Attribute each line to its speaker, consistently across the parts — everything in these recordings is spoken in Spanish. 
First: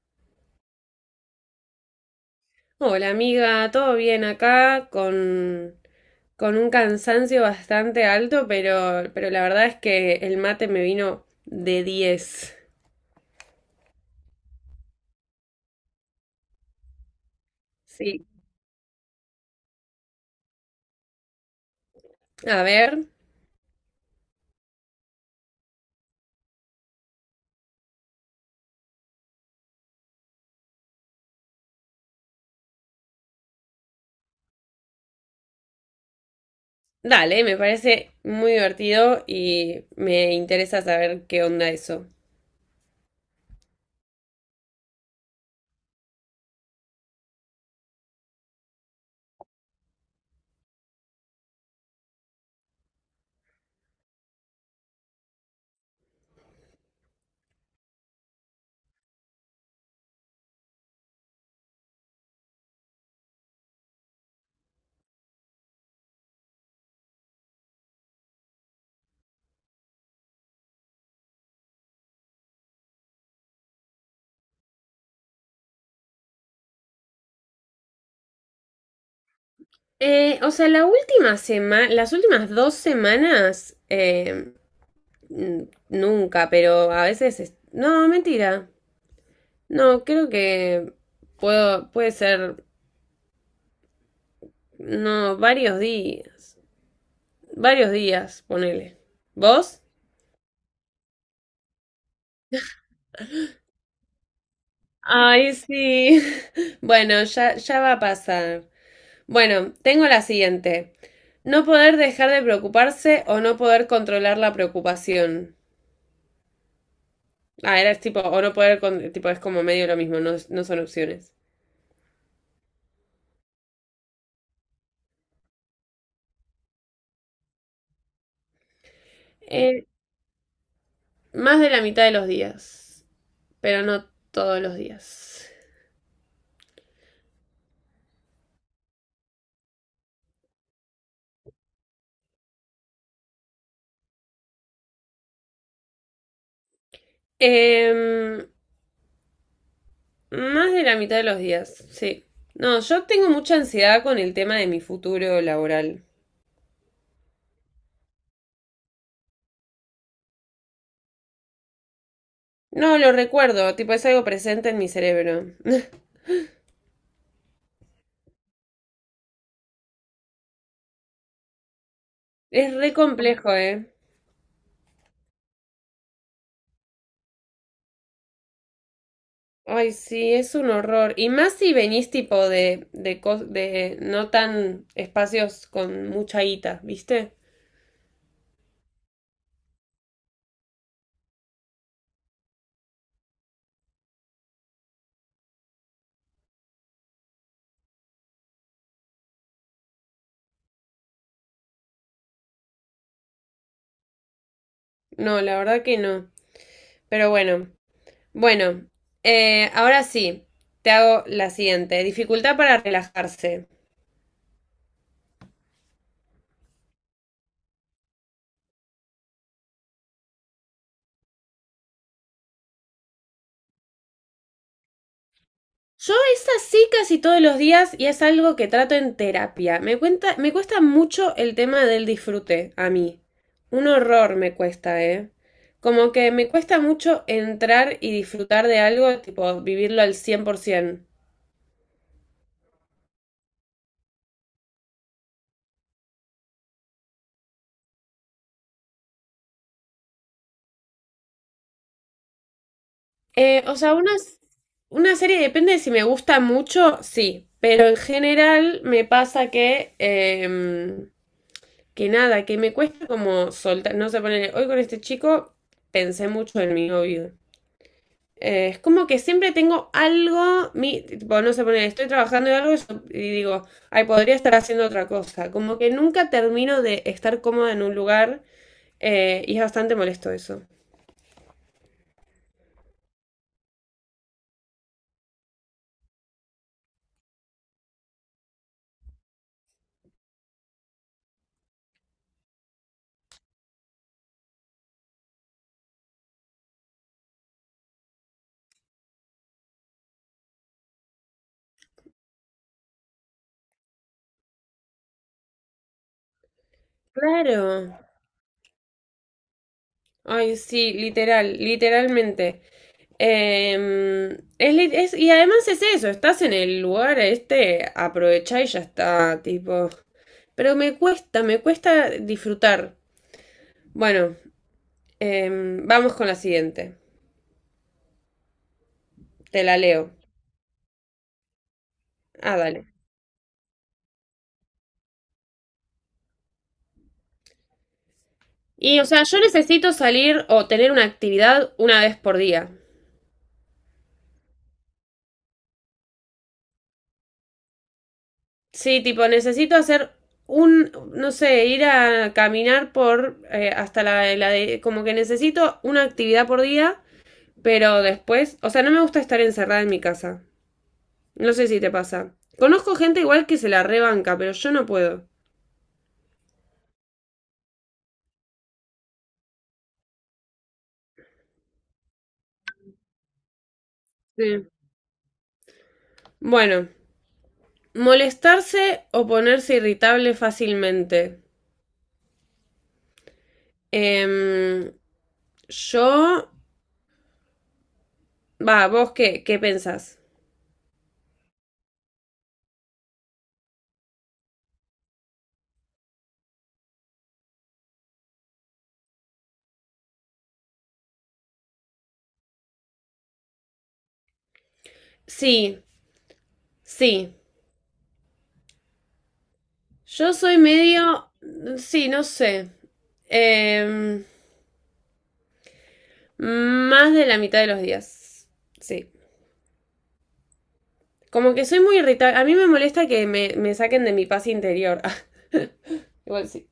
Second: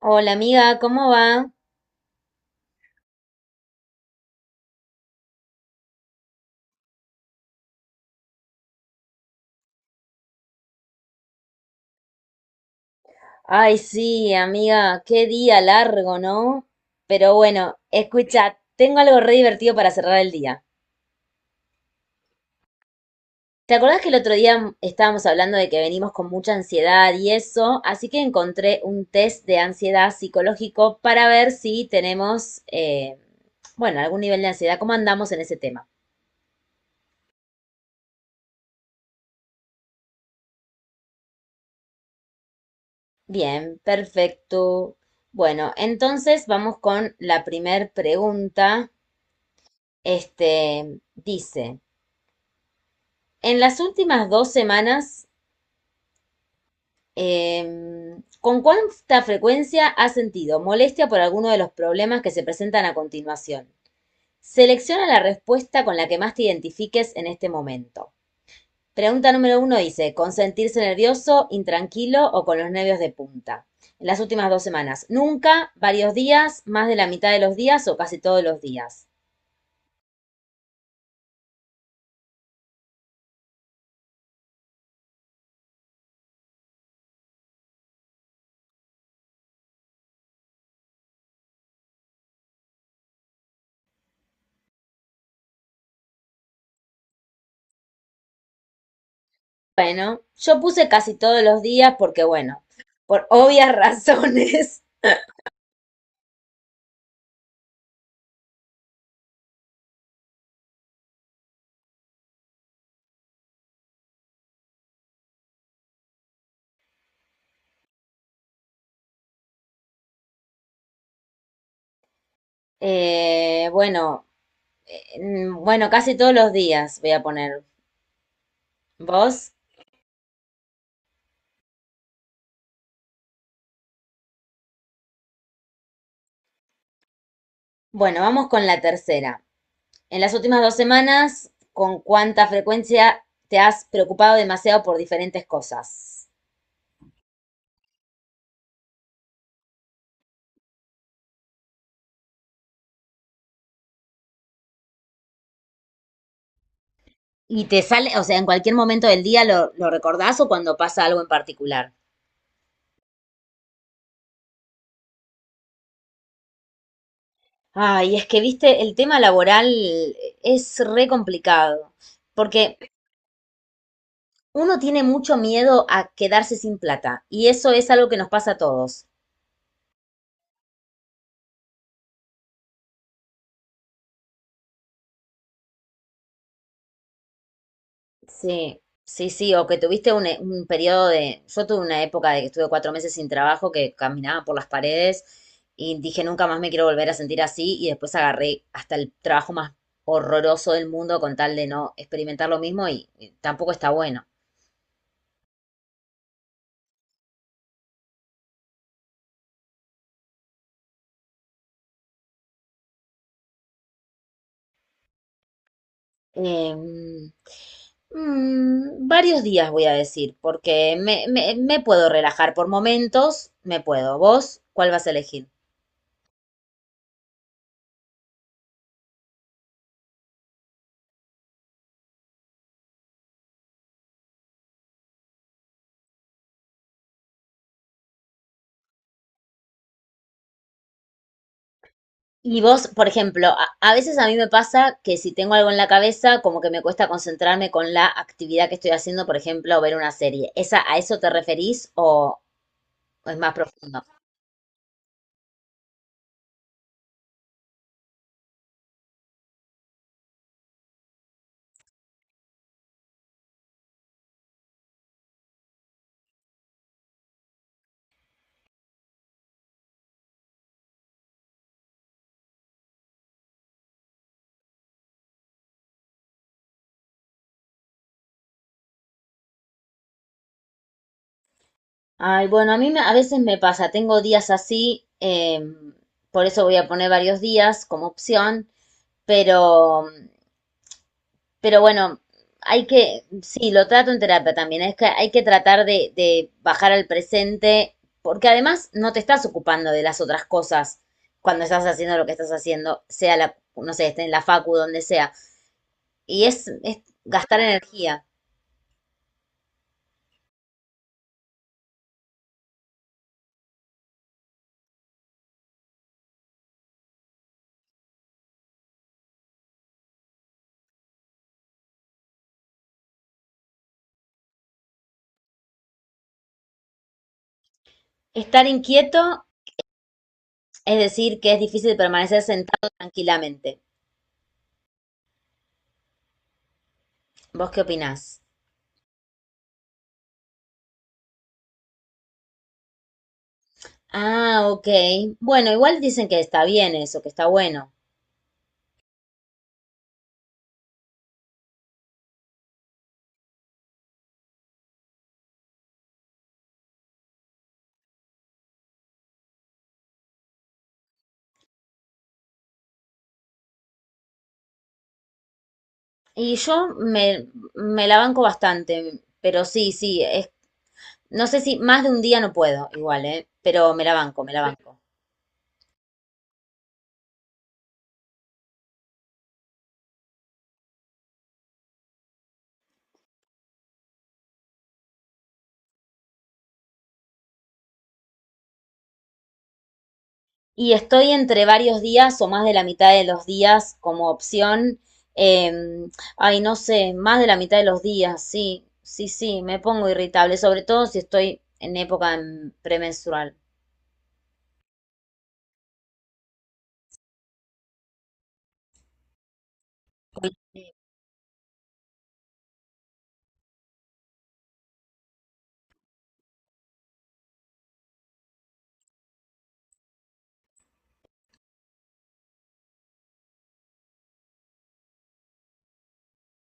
Speaker 1: Hola amiga, ¿cómo va?
Speaker 2: Hola amiga, todo bien acá con un cansancio bastante alto, pero la verdad es que el mate me vino de diez.
Speaker 1: Ay, sí, amiga, qué día largo, ¿no? Pero bueno,
Speaker 2: Sí.
Speaker 1: escucha, tengo algo re divertido para cerrar el día.
Speaker 2: A ver,
Speaker 1: ¿Te acordás que el otro día estábamos hablando de que venimos con mucha ansiedad y eso? Así que encontré un test de ansiedad psicológico para ver si tenemos, bueno, algún nivel de ansiedad, cómo andamos en ese tema.
Speaker 2: dale, me parece muy divertido y me interesa saber qué onda eso.
Speaker 1: Bien, perfecto. Bueno, entonces vamos con la primer pregunta. Este dice. En las últimas dos semanas, eh, ¿con cuánta frecuencia has sentido molestia por alguno de los problemas que se presentan a continuación? Selecciona la respuesta con la que más te identifiques en este momento. Pregunta número uno dice, ¿con sentirse nervioso, intranquilo o con los nervios de punta? En las últimas dos semanas, nunca, varios días, más de la mitad de los días o casi todos los días.
Speaker 2: O sea, la última semana, las últimas dos semanas, nunca, pero a veces no, mentira. No, creo que puede ser. No, varios días. Varios días, ponele. ¿Vos?
Speaker 1: Bueno, yo puse casi todos los días porque, bueno, por obvias razones.
Speaker 2: Ay, sí. Bueno, ya va a pasar. Bueno, tengo la siguiente. No poder dejar de preocuparse o no poder controlar la preocupación. Ah, era tipo, o no poder, tipo, es como medio lo mismo, no son opciones.
Speaker 1: Bueno, bueno, casi todos los días voy a poner. ¿Vos?
Speaker 2: Eh, más de la mitad de los días, pero no todos los días.
Speaker 1: Bueno, vamos con la tercera. En las últimas dos semanas, ¿con cuánta frecuencia te has preocupado demasiado por diferentes cosas?
Speaker 2: Em, Más de la mitad de los días, sí. No, yo tengo mucha ansiedad con el tema de mi futuro laboral.
Speaker 1: Y te sale, o sea, en cualquier momento del día lo recordás o cuando pasa algo en particular.
Speaker 2: No, lo recuerdo, tipo es algo presente en mi cerebro.
Speaker 1: Ay, es que, viste, el tema laboral es re complicado,
Speaker 2: Es
Speaker 1: porque
Speaker 2: re complejo, ¿eh?
Speaker 1: uno tiene mucho miedo a quedarse sin plata, y eso es algo que nos pasa a todos.
Speaker 2: Ay, sí, es un horror. Y más si venís tipo de no tan espacios con mucha guita, ¿viste?
Speaker 1: Sí, sí, sí, o que tuviste un, un periodo de... Yo tuve una época de que estuve cuatro meses sin trabajo, que caminaba por las paredes y dije, nunca más me quiero volver a sentir así, y después agarré hasta el trabajo más horroroso del mundo con tal de no experimentar lo mismo y tampoco está bueno.
Speaker 2: No, la verdad que no. Pero bueno, bueno, ahora sí, te hago la siguiente. Dificultad para relajarse.
Speaker 1: Em, varios días voy a decir, porque me puedo relajar por momentos, me puedo. ¿Vos cuál vas a elegir?
Speaker 2: Yo es así casi todos los días y es algo que trato en terapia. Me cuesta mucho el tema del disfrute a mí. Un horror me cuesta, ¿eh? Como que me cuesta mucho entrar y disfrutar de algo, tipo vivirlo al 100%.
Speaker 1: Y vos, por ejemplo, a veces a mí me pasa que si tengo algo en la cabeza, como que me cuesta concentrarme con la actividad que estoy haciendo, por ejemplo, ver una serie. ¿Esa, a eso te referís o es más
Speaker 2: Eh, o sea,
Speaker 1: profundo?
Speaker 2: una, una serie depende de si me gusta mucho, sí, pero en general me pasa que, que nada, que me cuesta como soltar, no sé, poner, hoy con este chico pensé mucho en mi novio. Es como que siempre tengo algo, tipo, no sé, poner, estoy trabajando en algo y digo, ay, podría estar haciendo otra cosa. Como que nunca termino de estar cómoda en un lugar, y es bastante molesto eso.
Speaker 1: Ay, bueno, a mí me- a veces me pasa, tengo días así, por eso voy a poner varios días como opción, pero Pero bueno, hay que, sí, lo trato en terapia también, es que hay que tratar de bajar al presente, porque además no te estás ocupando de las otras cosas cuando estás haciendo lo que estás haciendo, sea la, no sé, esté en la facu, donde sea. Y es gastar
Speaker 2: Claro.
Speaker 1: energía.
Speaker 2: Ay, sí, literal, literalmente. Em, y además es eso, estás en el lugar este, aprovechá y ya está, tipo. Pero me cuesta disfrutar. Bueno, vamos con la siguiente.
Speaker 1: Estar inquieto
Speaker 2: Te la leo.
Speaker 1: es decir que es difícil permanecer
Speaker 2: Ah, dale.
Speaker 1: sentado tranquilamente. ¿Vos qué opinás?
Speaker 2: Y, o sea, yo necesito salir o tener una actividad una vez por día.
Speaker 1: Ah, ok. Bueno, igual dicen que está bien eso, que está bueno.
Speaker 2: Sí, tipo, necesito hacer un, no sé, ir a caminar por hasta como que necesito una actividad por día, pero después, o sea, no me gusta estar encerrada en mi casa. No sé si te pasa. Conozco gente igual que se la rebanca, pero yo no puedo.
Speaker 1: Y yo me la banco bastante, pero sí, sí, es, no sé si más de un día no puedo, igual, ¿eh? Pero me la banco, me la
Speaker 2: Sí.
Speaker 1: banco.
Speaker 2: Bueno, molestarse o ponerse irritable fácilmente. Em, yo vos qué pensás?
Speaker 1: Y estoy entre varios días o más de la mitad de los días como opción. em, ay, no sé, más de la mitad de los días, sí, sí, sí, me pongo irritable, sobre todo si estoy en época premenstrual.
Speaker 2: Sí, sí. Yo soy medio... Sí, no sé. Em, Más de la mitad de los días. Sí. Como que soy muy irritable. A mí me molesta que me saquen de mi paz interior. Ah, igual sí.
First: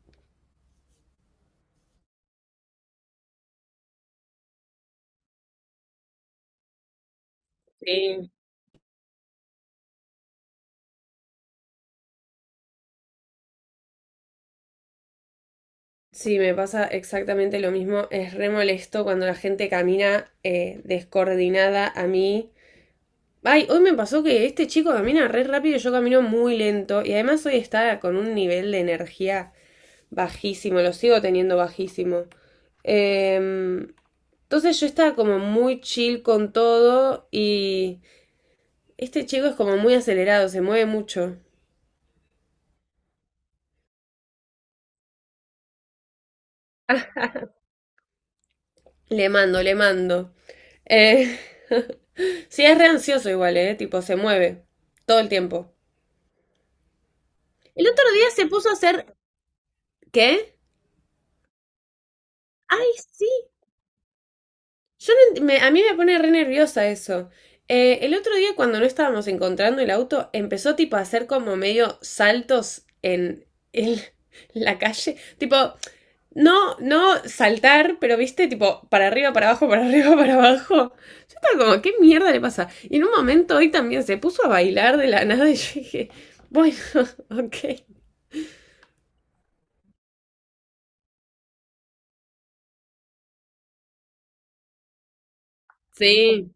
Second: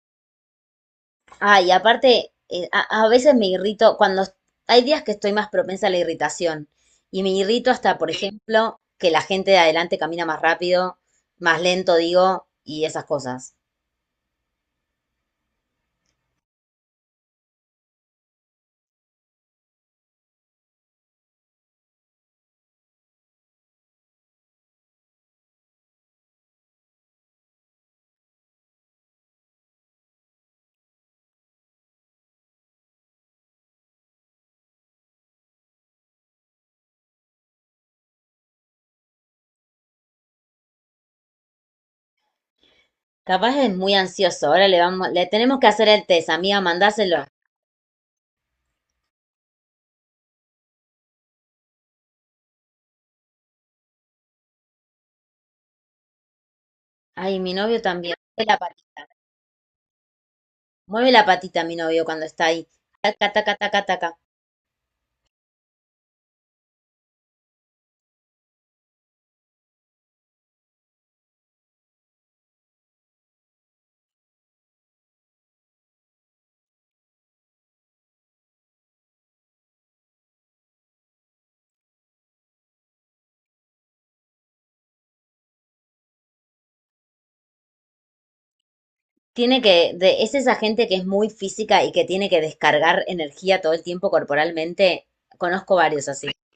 Speaker 1: Ay, aparte, a veces me irrito cuando est- hay días que estoy más propensa a la irritación y me irrito hasta, por sí,
Speaker 2: Sí.
Speaker 1: ejemplo, que la gente de adelante camina más rápido, más lento, digo, y esas cosas.
Speaker 2: Sí, me pasa exactamente lo mismo. Es re molesto cuando la gente camina descoordinada a mí. Ay, hoy me pasó que este chico camina re rápido y yo camino muy lento. Y además hoy está con un nivel de energía bajísimo, lo sigo teniendo bajísimo. Em, entonces yo estaba como muy chill con todo y este chico es como muy acelerado, se mueve mucho.
Speaker 1: Capaz es muy ansioso. Ahora le vamos, le tenemos que hacer el test, amiga, mandáselo.
Speaker 2: Le mando, le mando. Eh, sí, es re ansioso igual, ¿eh? Tipo, se mueve todo el tiempo.
Speaker 1: Ay, mi novio
Speaker 2: El otro
Speaker 1: también.
Speaker 2: día se
Speaker 1: Mueve la
Speaker 2: puso a
Speaker 1: patita.
Speaker 2: hacer... ¿Qué?
Speaker 1: Mueve la patita mi novio cuando está ahí.
Speaker 2: Ay, sí,
Speaker 1: Taca, taca, taca, taca.
Speaker 2: yo no ent- me- a mí me pone re nerviosa eso. El otro día cuando no estábamos encontrando el auto, empezó tipo a hacer como medio saltos en la calle. Tipo, no saltar, pero viste, tipo, para arriba, para abajo, para arriba, para abajo. Yo estaba como, ¿qué mierda le pasa? Y en un momento hoy también se puso a bailar de la nada y yo dije, bueno, ok.
Speaker 1: Tiene que, de, es esa gente que es muy física y que tiene que descargar energía todo el tiempo corporalmente. Conozco varios así.
Speaker 2: Sí,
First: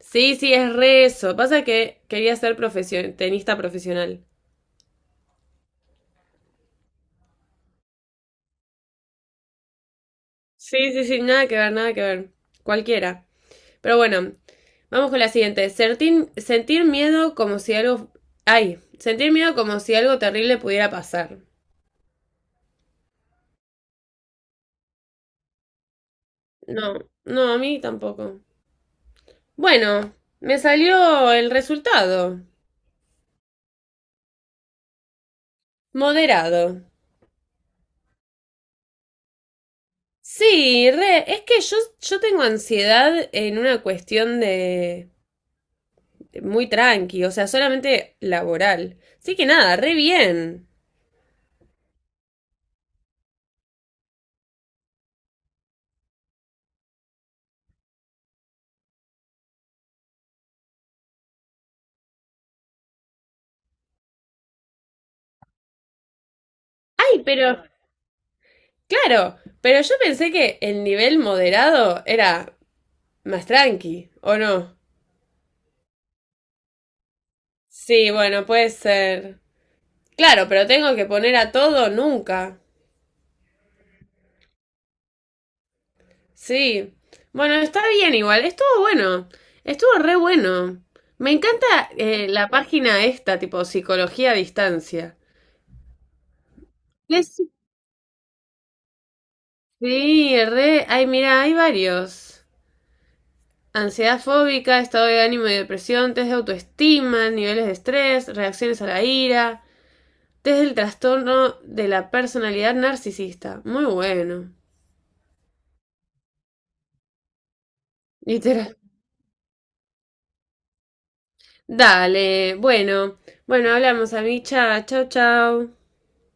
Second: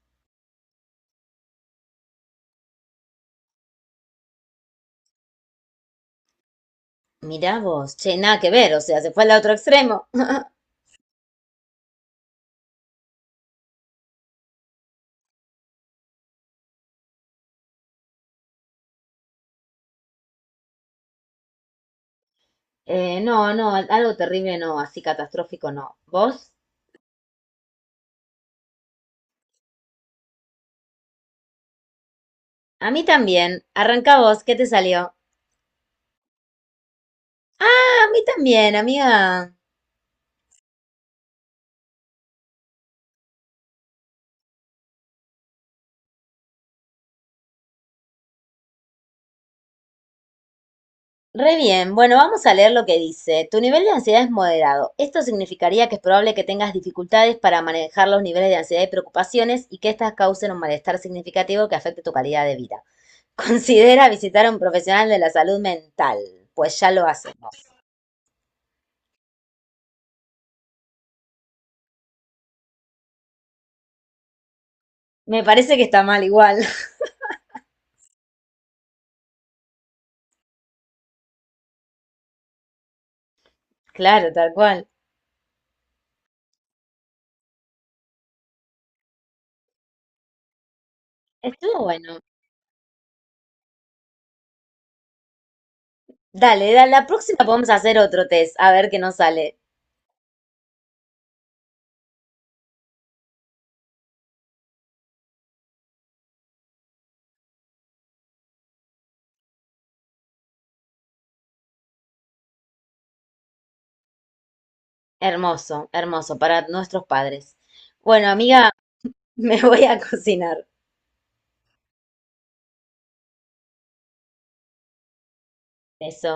Speaker 2: sí, sí, es re eso. Pasa que quería ser tenista profesional.
Speaker 1: Mirá vos, che, nada que ver, o sea, se fue al otro extremo.
Speaker 2: Sí, sí, sí, nada que ver, nada que ver. Cualquiera. Pero bueno, vamos con la siguiente. Sentir miedo como si algo... Ay, sentir miedo como si algo terrible pudiera pasar.
Speaker 1: No, no, algo terrible no, así catastrófico no. ¿Vos?
Speaker 2: No, no, a mí tampoco. Bueno, me salió el resultado.
Speaker 1: A mí también. Arranca vos, ¿qué te salió? A
Speaker 2: Moderado.
Speaker 1: mí también, amiga.
Speaker 2: Sí, re, es que yo tengo ansiedad en una cuestión de muy tranqui, o sea, solamente laboral. Así que nada, re bien.
Speaker 1: Re bien, bueno, vamos a leer lo que dice. Tu nivel de ansiedad es moderado. Esto significaría que es probable que tengas dificultades para manejar los niveles de ansiedad y preocupaciones y que estas causen un malestar significativo que afecte tu calidad de vida. Considera visitar a un profesional de la salud mental, pues ya lo
Speaker 2: Ay,
Speaker 1: hacemos.
Speaker 2: pero claro, pero yo pensé que el nivel moderado era más tranqui, ¿o no?
Speaker 1: Me parece que está mal igual.
Speaker 2: Sí, bueno, puede ser. Claro, pero tengo que poner a todo nunca.
Speaker 1: Claro, tal cual.
Speaker 2: Sí. Bueno, está bien igual, estuvo bueno, estuvo re bueno. Me encanta
Speaker 1: Estuvo bueno.
Speaker 2: la página esta, tipo psicología a distancia.
Speaker 1: Dale, da- la
Speaker 2: Es-
Speaker 1: próxima podemos hacer otro test, a ver qué nos sale.
Speaker 2: Sí, re. Ay, mira, hay varios. Ansiedad fóbica, estado de ánimo y depresión, test de autoestima, niveles de estrés, reacciones a la ira, desde el trastorno de la personalidad narcisista. Muy bueno.
Speaker 1: Hermoso, hermoso, para nuestros padres. Bueno, amiga,
Speaker 2: Literal.
Speaker 1: me voy a cocinar.
Speaker 2: Dale, bueno, bueno, hablamos, amicha. Chau, chau.
Speaker 1: Eso.